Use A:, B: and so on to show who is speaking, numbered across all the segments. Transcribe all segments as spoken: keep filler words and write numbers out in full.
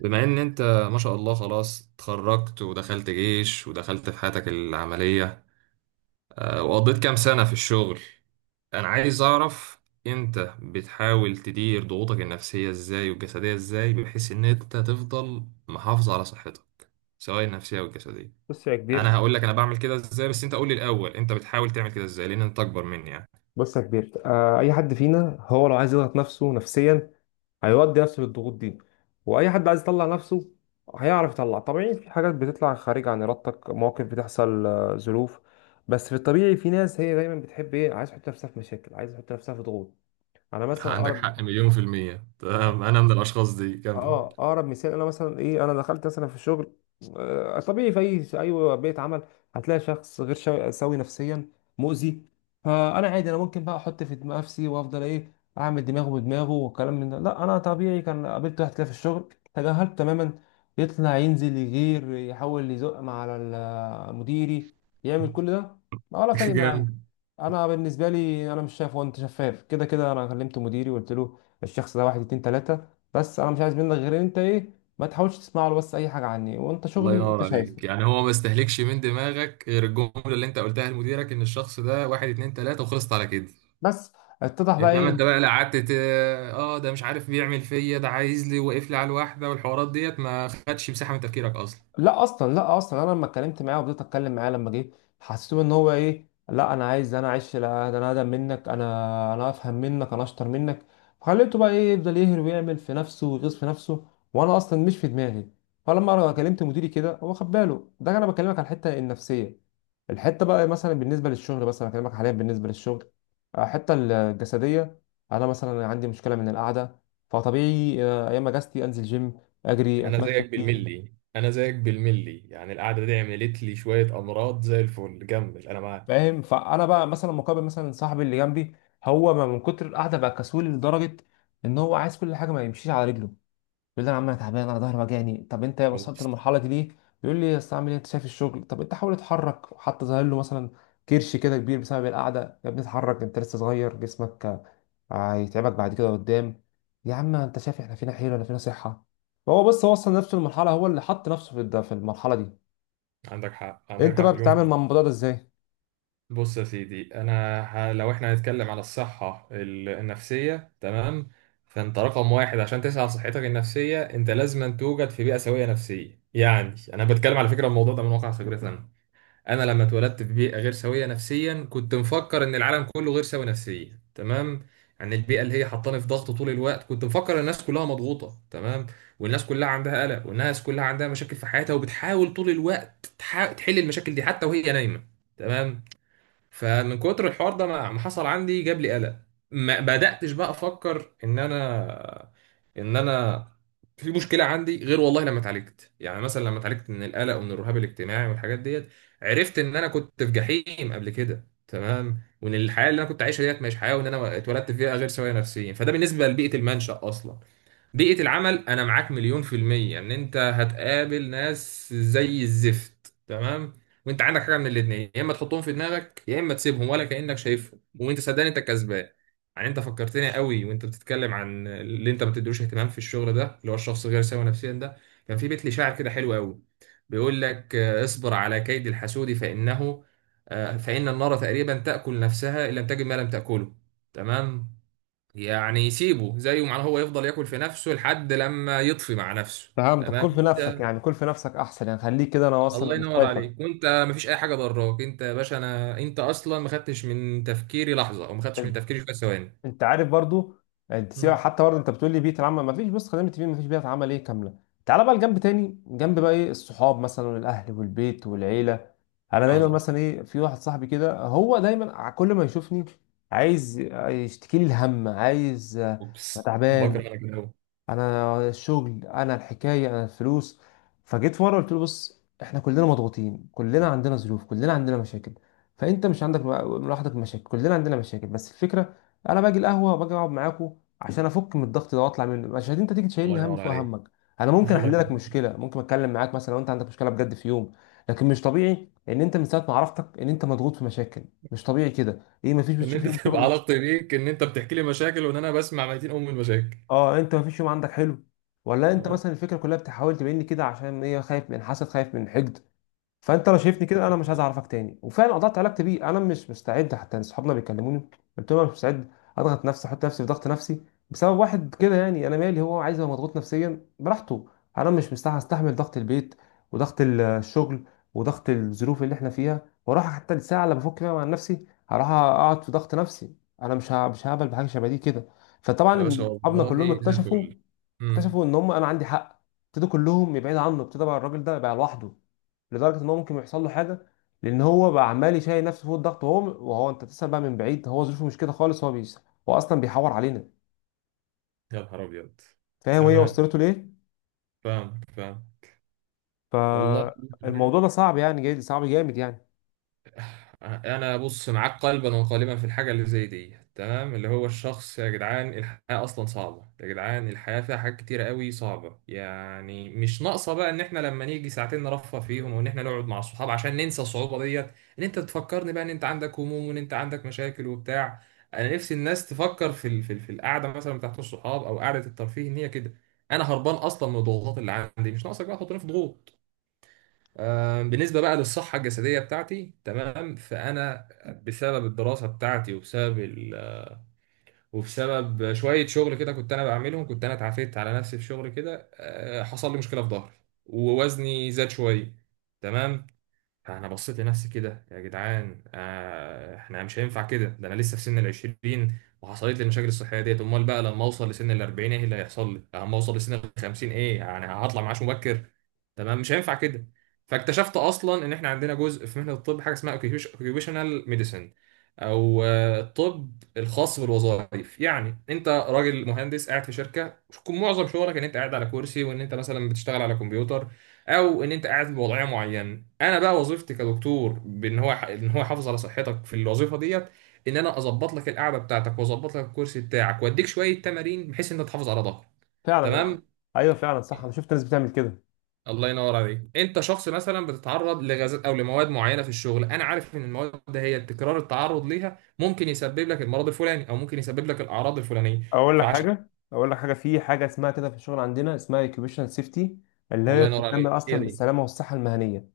A: بما ان انت ما شاء الله خلاص اتخرجت ودخلت جيش ودخلت في حياتك العملية، آه، وقضيت كام سنة في الشغل. انا عايز اعرف انت بتحاول تدير ضغوطك النفسية ازاي والجسدية ازاي بحيث ان انت تفضل محافظ على صحتك، سواء النفسية او الجسدية.
B: بص يا
A: انا
B: كبير
A: هقول لك انا بعمل كده ازاي، بس انت قول لي الاول انت بتحاول تعمل كده ازاي لان انت اكبر مني يعني.
B: بص يا كبير آه اي حد فينا هو لو عايز يضغط نفسه نفسيا هيودي نفسه للضغوط دي، واي حد عايز يطلع نفسه هيعرف يطلع طبيعي. في حاجات بتطلع خارج عن ارادتك، مواقف بتحصل، آه، ظروف. بس في الطبيعي في ناس هي دايما بتحب ايه، عايز تحط نفسها في مشاكل، عايز تحط نفسها في ضغوط. انا مثلا
A: عندك حق
B: اقرب
A: مليون في المية، تمام، انا من الاشخاص دي، كمل.
B: اه اقرب مثال انا مثلا ايه، انا دخلت مثلا في الشغل. آه، طبيعي في اي في اي بيئه عمل هتلاقي شخص غير شا- سوي نفسيا، مؤذي. فانا عادي انا ممكن بقى احط في دماغ نفسي وافضل ايه، اعمل دماغه بدماغه والكلام من ده. لا انا طبيعي كان قابلت واحد كده في الشغل، تجاهلته تماما. يطلع ينزل يغير يحاول يزق مع على ال- مديري، يعمل كل ده، ولا فارق معايا.
A: جامد.
B: انا بالنسبه لي انا مش شايف، هو انت شفاف كده كده. انا كلمت مديري وقلت له الشخص ده واحد اتنين تلاته، بس انا مش عايز منك غير إن انت ايه، ما تحاولش تسمع له بس اي حاجه عني، وانت
A: الله
B: شغلي انت
A: ينور
B: شايفه.
A: عليك، يعني هو ما استهلكش من دماغك غير الجمله اللي انت قلتها لمديرك ان الشخص ده واحد اتنين تلاته وخلصت على كده.
B: بس اتضح بقى
A: انما انت
B: ايه،
A: بقى لا، قعدت ت- اه آه، ده مش عارف بيعمل فيا، ده عايز لي واقف لي على الواحده، والحوارات ديت ما خدش مساحه من تفكيرك اصلا.
B: لا اصلا لا اصلا، انا لما اتكلمت معاه وفضلت اتكلم معاه لما جه حسيته ان هو ايه، لا انا عايز انا اعيش، لا ده انا اقدم منك، انا انا افهم منك، انا اشطر منك. خليته بقى ايه، يفضل يهر ويعمل في نفسه ويغيظ في نفسه، وانا اصلا مش في دماغي. فلما انا كلمت مديري كده هو خد باله. ده انا بكلمك على الحته النفسيه، الحته بقى مثلا بالنسبه للشغل، بس انا بكلمك حاليا بالنسبه للشغل. آه، الحته الجسديه، انا مثلا عندي مشكله من القعده. فطبيعي آه، ايام اجازتي انزل جيم، اجري،
A: انا
B: اتمشى
A: زيك
B: كتير.
A: بالملي، انا زيك بالملي، يعني القعده دي عملت لي شويه امراض زي الفل، جمل، انا معاك.
B: فاهم؟ فانا بقى مثلا مقابل مثلا صاحبي اللي جنبي، هو ما من كتر القعده بقى كسول لدرجه ان هو عايز كل حاجه ما يمشيش على رجله. يقول لي انا عم، انا تعبان، انا ظهري وجعني. طب انت وصلت
A: اوبس.
B: للمرحله دي ليه؟ يقول لي اصل اعمل ايه انت شايف الشغل. طب انت حاول اتحرك، وحتى ظاهر له مثلا كرش كده كبير بسبب القعده، يا ابني اتحرك انت لسه صغير، جسمك هيتعبك بعد كده قدام. يا عم انت شايف احنا فينا حيل ولا فينا صحه؟ فهو بس وصل نفسه للمرحله، هو اللي حط نفسه في الد- في المرحله دي.
A: عندك حق، عندك
B: انت
A: حق
B: بقى بتتعامل
A: مليون.
B: مع الموضوع ده ازاي؟
A: بص يا سيدي انا ه... لو احنا هنتكلم على الصحة ال- النفسية، تمام، فانت رقم واحد عشان تسعى على صحتك النفسية انت لازم أن توجد في بيئة سوية نفسيا. يعني انا بتكلم على فكرة الموضوع ده من واقع خبرتي انا. انا لما اتولدت في بيئة غير سوية نفسيا كنت مفكر ان العالم كله غير سوي نفسيا، تمام. يعني البيئة اللي هي حطاني في ضغط طول الوقت كنت مفكر ان الناس كلها مضغوطة، تمام. والناس كلها عندها قلق، والناس كلها عندها مشاكل في حياتها، وبتحاول طول الوقت تح... تحل المشاكل دي حتى وهي نايمة. تمام. فمن كتر الحوار ده ما ما حصل عندي، جاب لي قلق. ما بدأتش بقى افكر ان انا ان انا في مشكله عندي غير والله لما اتعالجت، يعني مثلا لما اتعالجت من القلق ومن الرهاب الاجتماعي والحاجات ديت عرفت ان انا كنت في جحيم قبل كده، تمام، وان الحياه اللي انا كنت عايشها ديت مش حياه، وان انا اتولدت فيها غير سويه نفسيا. فده بالنسبه لبيئه المنشأ اصلا. بيئة العمل أنا معاك مليون في المية إن أنت هتقابل ناس زي الزفت، تمام، وانت عندك حاجه من الاثنين، يا اما تحطهم في دماغك يا اما تسيبهم ولا كانك شايفهم، وانت صدقني انت كسبان. يعني انت فكرتني قوي وانت بتتكلم عن اللي انت ما بتديلوش اهتمام في الشغل ده اللي هو الشخص غير سوي نفسيا ده. كان في بيت لي شاعر كده حلو قوي، بيقول لك آه، اصبر على كيد الحسود فانه، آه، فان النار تقريبا تاكل نفسها ان لم تجد ما لم تاكله. تمام. يعني سيبه زيه، معناه هو يفضل ياكل في نفسه لحد لما يطفي مع نفسه.
B: فهمتك،
A: تمام.
B: كل في نفسك يعني، كل في نفسك احسن يعني، خليك كده انا اصلا
A: الله
B: مش
A: ينور
B: شايفك.
A: عليك. وانت مفيش اي حاجه ضراك، انت يا باشا انا انت اصلا ما خدتش من تفكيري لحظه او ما خدتش من
B: طيب.
A: تفكيري شويه ثواني.
B: انت عارف برضو، انت سيبك
A: مم.
B: حتى برضو، انت بتقول لي بيئه العمل ما فيش، بص خلينا متفقين ما فيش بيئه عمل ايه كامله. تعالى بقى لجنب تاني، جنب بقى ايه الصحاب مثلا والاهل والبيت والعيله. انا دايما
A: عظمه.
B: مثلا ايه، في واحد صاحبي كده هو دايما ع- كل ما يشوفني عايز يشتكي لي الهم، عايز آه، أنا
A: اوبس، بكره
B: تعبان،
A: انا كده أوي.
B: انا الشغل، انا الحكايه، انا الفلوس. فجيت في مره قلت له بص، احنا كلنا مضغوطين، كلنا عندنا ظروف، كلنا عندنا مشاكل. فانت مش عندك لوحدك مشاكل، كلنا عندنا مشاكل. بس الفكره انا باجي القهوه، باجي اقعد معاكوا عشان افك من الضغط ده واطلع منه، مش عشان انت تيجي
A: الله
B: تشيلني هم
A: ينور
B: فوق
A: عليك.
B: همك. انا ممكن
A: الله
B: احل
A: ينور.
B: لك مشكله، ممكن اتكلم معاك مثلا لو انت عندك مشكله بجد في يوم، لكن مش طبيعي ان انت من ساعه ما عرفتك ان انت مضغوط في مشاكل. مش طبيعي كده ايه، مفيش
A: ان
B: بتشوف
A: انت
B: يوم
A: تبقى
B: شغل،
A: علاقتي بيك ان انت بتحكي لي مشاكل وان انا بسمع ميتين ام المشاكل.
B: اه انت مفيش يوم عندك حلو؟ ولا انت
A: آه.
B: مثلا الفكره كلها بتحاول تبين لي كده عشان ايه، خايف من حسد، خايف من حقد؟ فانت لو شايفني كده انا مش عايز اعرفك تاني. وفعلا قطعت علاقتي بيه، انا مش مستعد. حتى اصحابنا بيكلموني قلت لهم انا مش مستعد اضغط نفسي، احط نفسي في ضغط نفسي بسبب واحد كده. يعني انا مالي، هو عايز يبقى مضغوط نفسيا براحته. انا مش مستحمل استحمل ضغط البيت وضغط ال- الشغل وضغط الظروف اللي احنا فيها، واروح حتى الساعه اللي بفك فيها مع نفسي هروح اقعد في ضغط نفسي. انا مش ه- مش هقبل بحاجه شبه دي كده.
A: يا باشا،
B: فطبعا اصحابنا
A: والله
B: كلهم
A: زي
B: اكتشفوا،
A: الفل. امم
B: اكتشفوا ان هم انا عندي حق. ابتدوا كلهم يبعدوا عنه، ابتدى بقى الراجل ده بقى لوحده لدرجه ان هو ممكن يحصل له حاجه، لان هو بقى عمال يشيل نفسه فوق الضغط. وهو وهو انت تسال بقى من بعيد هو ظروفه مش كده خالص، هو بيس، هو اصلا بيحور علينا.
A: يا نهار ابيض.
B: فاهم هي
A: تمام.
B: وصلته ليه؟
A: فاهمك، فاهم. والله
B: فالموضوع ده صعب يعني، جاي صعب جامد يعني.
A: انا بص معاك قلبا وقالبا في الحاجه اللي زي دي، تمام، اللي هو الشخص يا جدعان الحياه اصلا صعبه، يا جدعان الحياه فيها حاجات كتيره قوي صعبه، يعني مش ناقصه بقى ان احنا لما نيجي ساعتين نرفه فيهم وان احنا نقعد مع الصحاب عشان ننسى الصعوبه ديت، ان انت تفكرني بقى ان انت عندك هموم وان انت عندك مشاكل وبتاع. انا نفسي الناس تفكر في ال- في ال- في القعده مثلا بتاعت الصحاب او قعده الترفيه ان هي كده. انا هربان اصلا من الضغوطات اللي عندي، مش ناقصك بقى تحطني في ضغوط. آم، بالنسبة بقى للصحة الجسدية بتاعتي، تمام، فأنا بسبب الدراسة بتاعتي وبسبب ال... وبسبب شوية شغل كده كنت أنا بعملهم، كنت أنا اتعافيت على نفسي في شغل كده، آه، حصل لي مشكلة في ظهري، ووزني زاد شوية. تمام. فانا بصيت لنفسي كده، يا جدعان آه احنا مش هينفع كده، ده انا لسه في سن العشرين وحصلت لي المشاكل الصحيه ديت، امال بقى لما اوصل لسن الاربعين ايه اللي هيحصل لي، لما اوصل لسن الخمسين ايه، يعني هطلع معاش مبكر؟ تمام، مش هينفع كده. فاكتشفت اصلا ان احنا عندنا جزء في مهنه الطب حاجه اسمها اوكيوبيشنال ميديسن، او آه، الطب الخاص بالوظائف. يعني انت راجل مهندس قاعد في شركه، معظم شغلك ان انت قاعد على كرسي وان انت مثلا بتشتغل على كمبيوتر، او ان انت قاعد في وضعيه معينه. انا بقى وظيفتي كدكتور بان هو ان هو يحافظ على صحتك في الوظيفه ديت، ان انا اظبط لك القعده بتاعتك واظبط لك الكرسي بتاعك واديك شويه تمارين بحيث ان انت تحافظ على ظهرك.
B: فعلا انا
A: تمام.
B: ايوه فعلا صح، انا شفت ناس بتعمل كده.
A: الله ينور عليك. انت شخص مثلا بتتعرض لغازات او لمواد معينه في الشغل، انا عارف ان المواد ده هي تكرار التعرض ليها ممكن يسبب لك المرض الفلاني او ممكن يسبب لك الاعراض الفلانيه،
B: اقول لك
A: فعشان.
B: حاجه اقول لك حاجه في حاجه اسمها كده في الشغل عندنا، اسمها اوكيوبيشنال سيفتي، اللي هي
A: الله ينور
B: بتتعمل
A: عليك، هي
B: اصلا
A: دي.
B: بالسلامه والصحه المهنيه.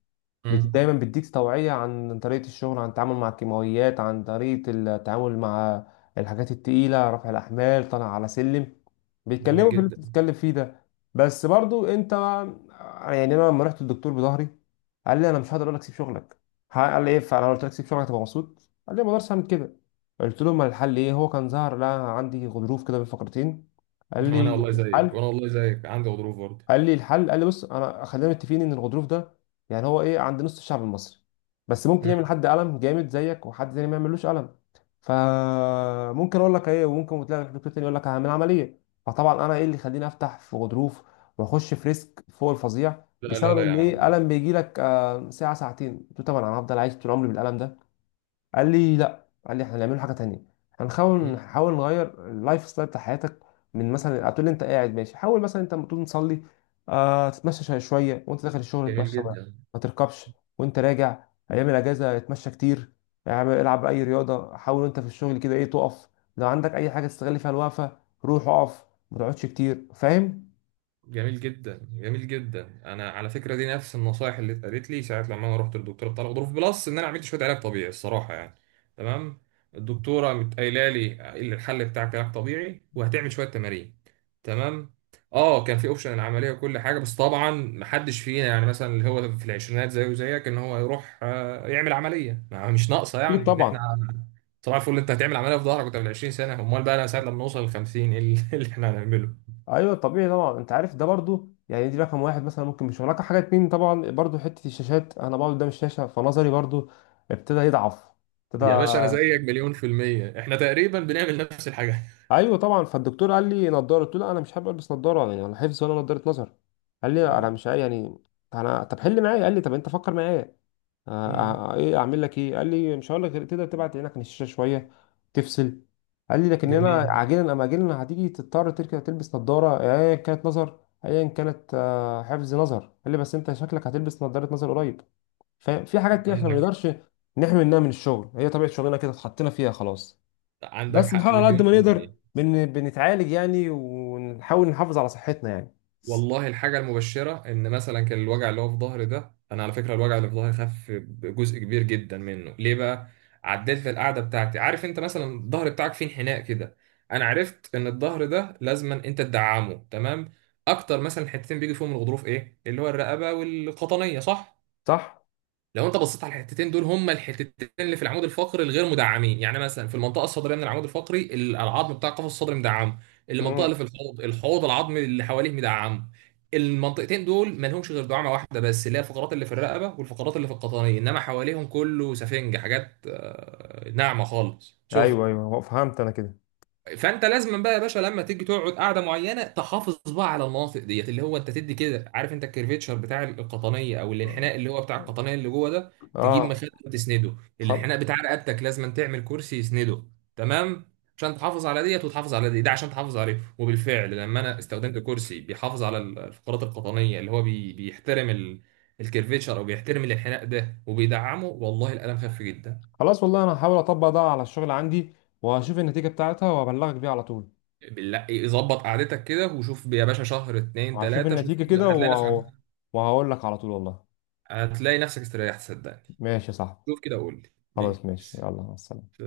B: بت-
A: مم.
B: دايما بيديك توعية عن طريقة الشغل، عن التعامل مع الكيماويات، عن طريقة التعامل مع الحاجات التقيلة، رفع الأحمال، طالع على سلم.
A: جميل
B: بيتكلموا في اللي
A: جدا.
B: انت بتتكلم فيه ده. بس برضو انت يعني، انا لما رحت للدكتور بظهري قال لي انا مش هقدر اقول لك سيب شغلك. ها- قال لي ايه؟ فانا قلت لك سيب شغلك تبقى مبسوط. قال لي ما اقدرش اعمل كده. قلت له ما الحل ايه؟ هو كان ظهر لا عندي غضروف كده بين فقرتين. قال
A: وانا
B: لي
A: والله زيك،
B: الحل
A: وانا والله زيك عندي غضروف برضه.
B: قال لي الحل قال لي بص انا خلينا متفقين ان الغضروف ده، يعني هو ايه، عند نص الشعب المصري، بس ممكن يعمل حد قلم جامد زيك، وحد تاني ما يعملوش قلم. فممكن اقول لك ايه، وممكن تلاقي دكتور تاني يقول لك هعمل عمليه. فطبعا انا ايه اللي يخليني افتح في غضروف واخش في ريسك فوق الفظيع
A: لا لا
B: بسبب
A: لا يا
B: ان ايه
A: عم لا.
B: قلم بيجي لك آه، ساعه ساعتين؟ قلت له طبعا انا هفضل عايش طول عمري بالقلم ده. قال لي لا، قال لي احنا هنعمله حاجه تانية، هنحاول
A: مم.
B: نحاول نغير اللايف ستايل بتاع حياتك. من مثلا هتقول لي انت قاعد ماشي، حاول مثلا انت لما تقوم تصلي آه تتمشى شويه شوية، وانت داخل الشغل
A: جميل
B: اتمشى بقى،
A: جدا،
B: ما تركبش وانت راجع. ايام الاجازه اتمشى كتير. اعمل- العب اي رياضه. حاول وانت في الشغل كده ايه تقف، لو عندك اي حاجه تستغل فيها الوقفه روح اقف، ما تقعدش كتير. فاهم؟
A: جميل جدا، جميل جدا، انا على فكره دي نفس النصايح اللي اتقالت لي ساعه لما انا رحت للدكتوره بتاع الغضروف، بلس ان انا عملت شويه علاج طبيعي الصراحه يعني. تمام. الدكتوره قامت قايله لي اللي الحل بتاعك علاج طبيعي وهتعمل شويه تمارين. تمام. اه كان في اوبشن العمليه وكل حاجه، بس طبعا محدش فينا يعني مثلا اللي هو في العشرينات زيه وزيك ان هو يروح آه، يعمل عمليه، ما- مش ناقصه
B: اكيد
A: يعني ان احنا
B: طبعا.
A: صباح الفل انت هتعمل عمليه في ظهرك وانت من عشرين سنه، امال بقى انا ساعه لما نوصل ل خمسين ايه اللي اللي احنا هنعمله؟
B: ايوه طبيعي طبعا. انت عارف ده برضو، يعني دي رقم واحد مثلا. ممكن مش رقم حاجه اتنين طبعا برضو، حته الشاشات، انا بقعد قدام الشاشه فنظري برضو ابتدى يضعف، ابتدى.
A: يا باشا انا زيك مليون في الميه، احنا تقريبا بنعمل نفس الحاجه.
B: ايوه طبعا. فالدكتور قال لي نضاره، قلت له لا انا مش حابب البس نضاره يعني، ولا حفظ ولا نضاره نظر. قال لي انا
A: آه،
B: مش عاي- يعني انا طب حل معايا. قال لي طب انت فكر معايا، آه،
A: امم
B: آه، ايه اعمل لك ايه؟ قال لي مش هقول لك غير تقدر تبعد عينك عن الشاشه شويه، تفصل. قال لي لكن هنا
A: جميل.
B: عاجلا ام اجلا هتيجي تضطر تركب تلبس نظاره، ايا كانت نظر، ايا كانت آه، حفظ نظر. قال لي بس انت شكلك هتلبس نظاره نظر قريب. ففي حاجات كده احنا ما
A: عندك،
B: نقدرش نحمي منها من الشغل، هي طبيعه شغلنا كده اتحطينا فيها خلاص.
A: عندك
B: بس
A: حق
B: نحاول على قد
A: مليون
B: ما
A: في
B: نقدر
A: الميه.
B: بن... بنتعالج يعني، ونحاول نحافظ على صحتنا يعني.
A: والله الحاجة المبشرة إن مثلا كان الوجع اللي هو في ظهري ده، أنا على فكرة الوجع اللي في ظهري خف بجزء كبير جدا منه، ليه بقى؟ عدلت القعدة بتاعتي. عارف أنت مثلا الظهر بتاعك فيه انحناء كده؟ أنا عرفت إن الظهر ده لازما أنت تدعمه، تمام؟ أكتر مثلا حتتين بيجي فيهم الغضروف إيه؟ اللي هو الرقبة والقطنية، صح؟
B: صح؟
A: لو انت بصيت على الحتتين دول هما الحتتين اللي في العمود الفقري الغير مدعمين. يعني مثلا في المنطقه الصدريه من العمود الفقري ال- العظم بتاع القفص الصدري مدعم، المنطقه اللي
B: مم.
A: في الحوض، الحوض العظمي اللي حواليه مدعم. المنطقتين دول ما لهمش غير دعامه واحده بس، اللي هي الفقرات اللي في الرقبه والفقرات اللي في القطنيه، انما حواليهم كله سفنج، حاجات آه، ناعمه خالص، شوف.
B: ايوه ايوه هو فهمت انا كده.
A: فانت لازم بقى يا باشا لما تيجي تقعد قعده معينه تحافظ بقى على المناطق ديت، اللي هو انت تدي كده، عارف انت الكرفيتشر بتاع القطنيه او الانحناء اللي هو بتاع القطنيه اللي جوه ده، تجيب
B: اه
A: مخده وتسنده.
B: خلاص.
A: الانحناء بتاع رقبتك لازم تعمل كرسي يسنده. تمام. عشان تحافظ على ديت وتحافظ على دي، ده عشان تحافظ عليه. وبالفعل لما انا استخدمت كرسي بيحافظ على الفقرات القطنيه اللي هو بي... بيحترم ال... الكرفيتشر، او بيحترم الانحناء ده وبيدعمه، والله الالم خف جدا.
B: خلاص والله انا هحاول اطبق ده على الشغل عندي، وهشوف النتيجه بتاعتها وابلغك بيها على طول.
A: بالله يظبط قعدتك كده وشوف يا باشا، شهر اتنين
B: هشوف
A: تلاتة شوف
B: النتيجه كده
A: هتلاقي نفسك.
B: و... وهقول لك على طول والله.
A: هتلاقي نفسك استريحت، صدقني.
B: ماشي يا صاحبي.
A: شوف كده وقول لي
B: خلاص ماشي،
A: بيس.
B: يلا مع السلامه.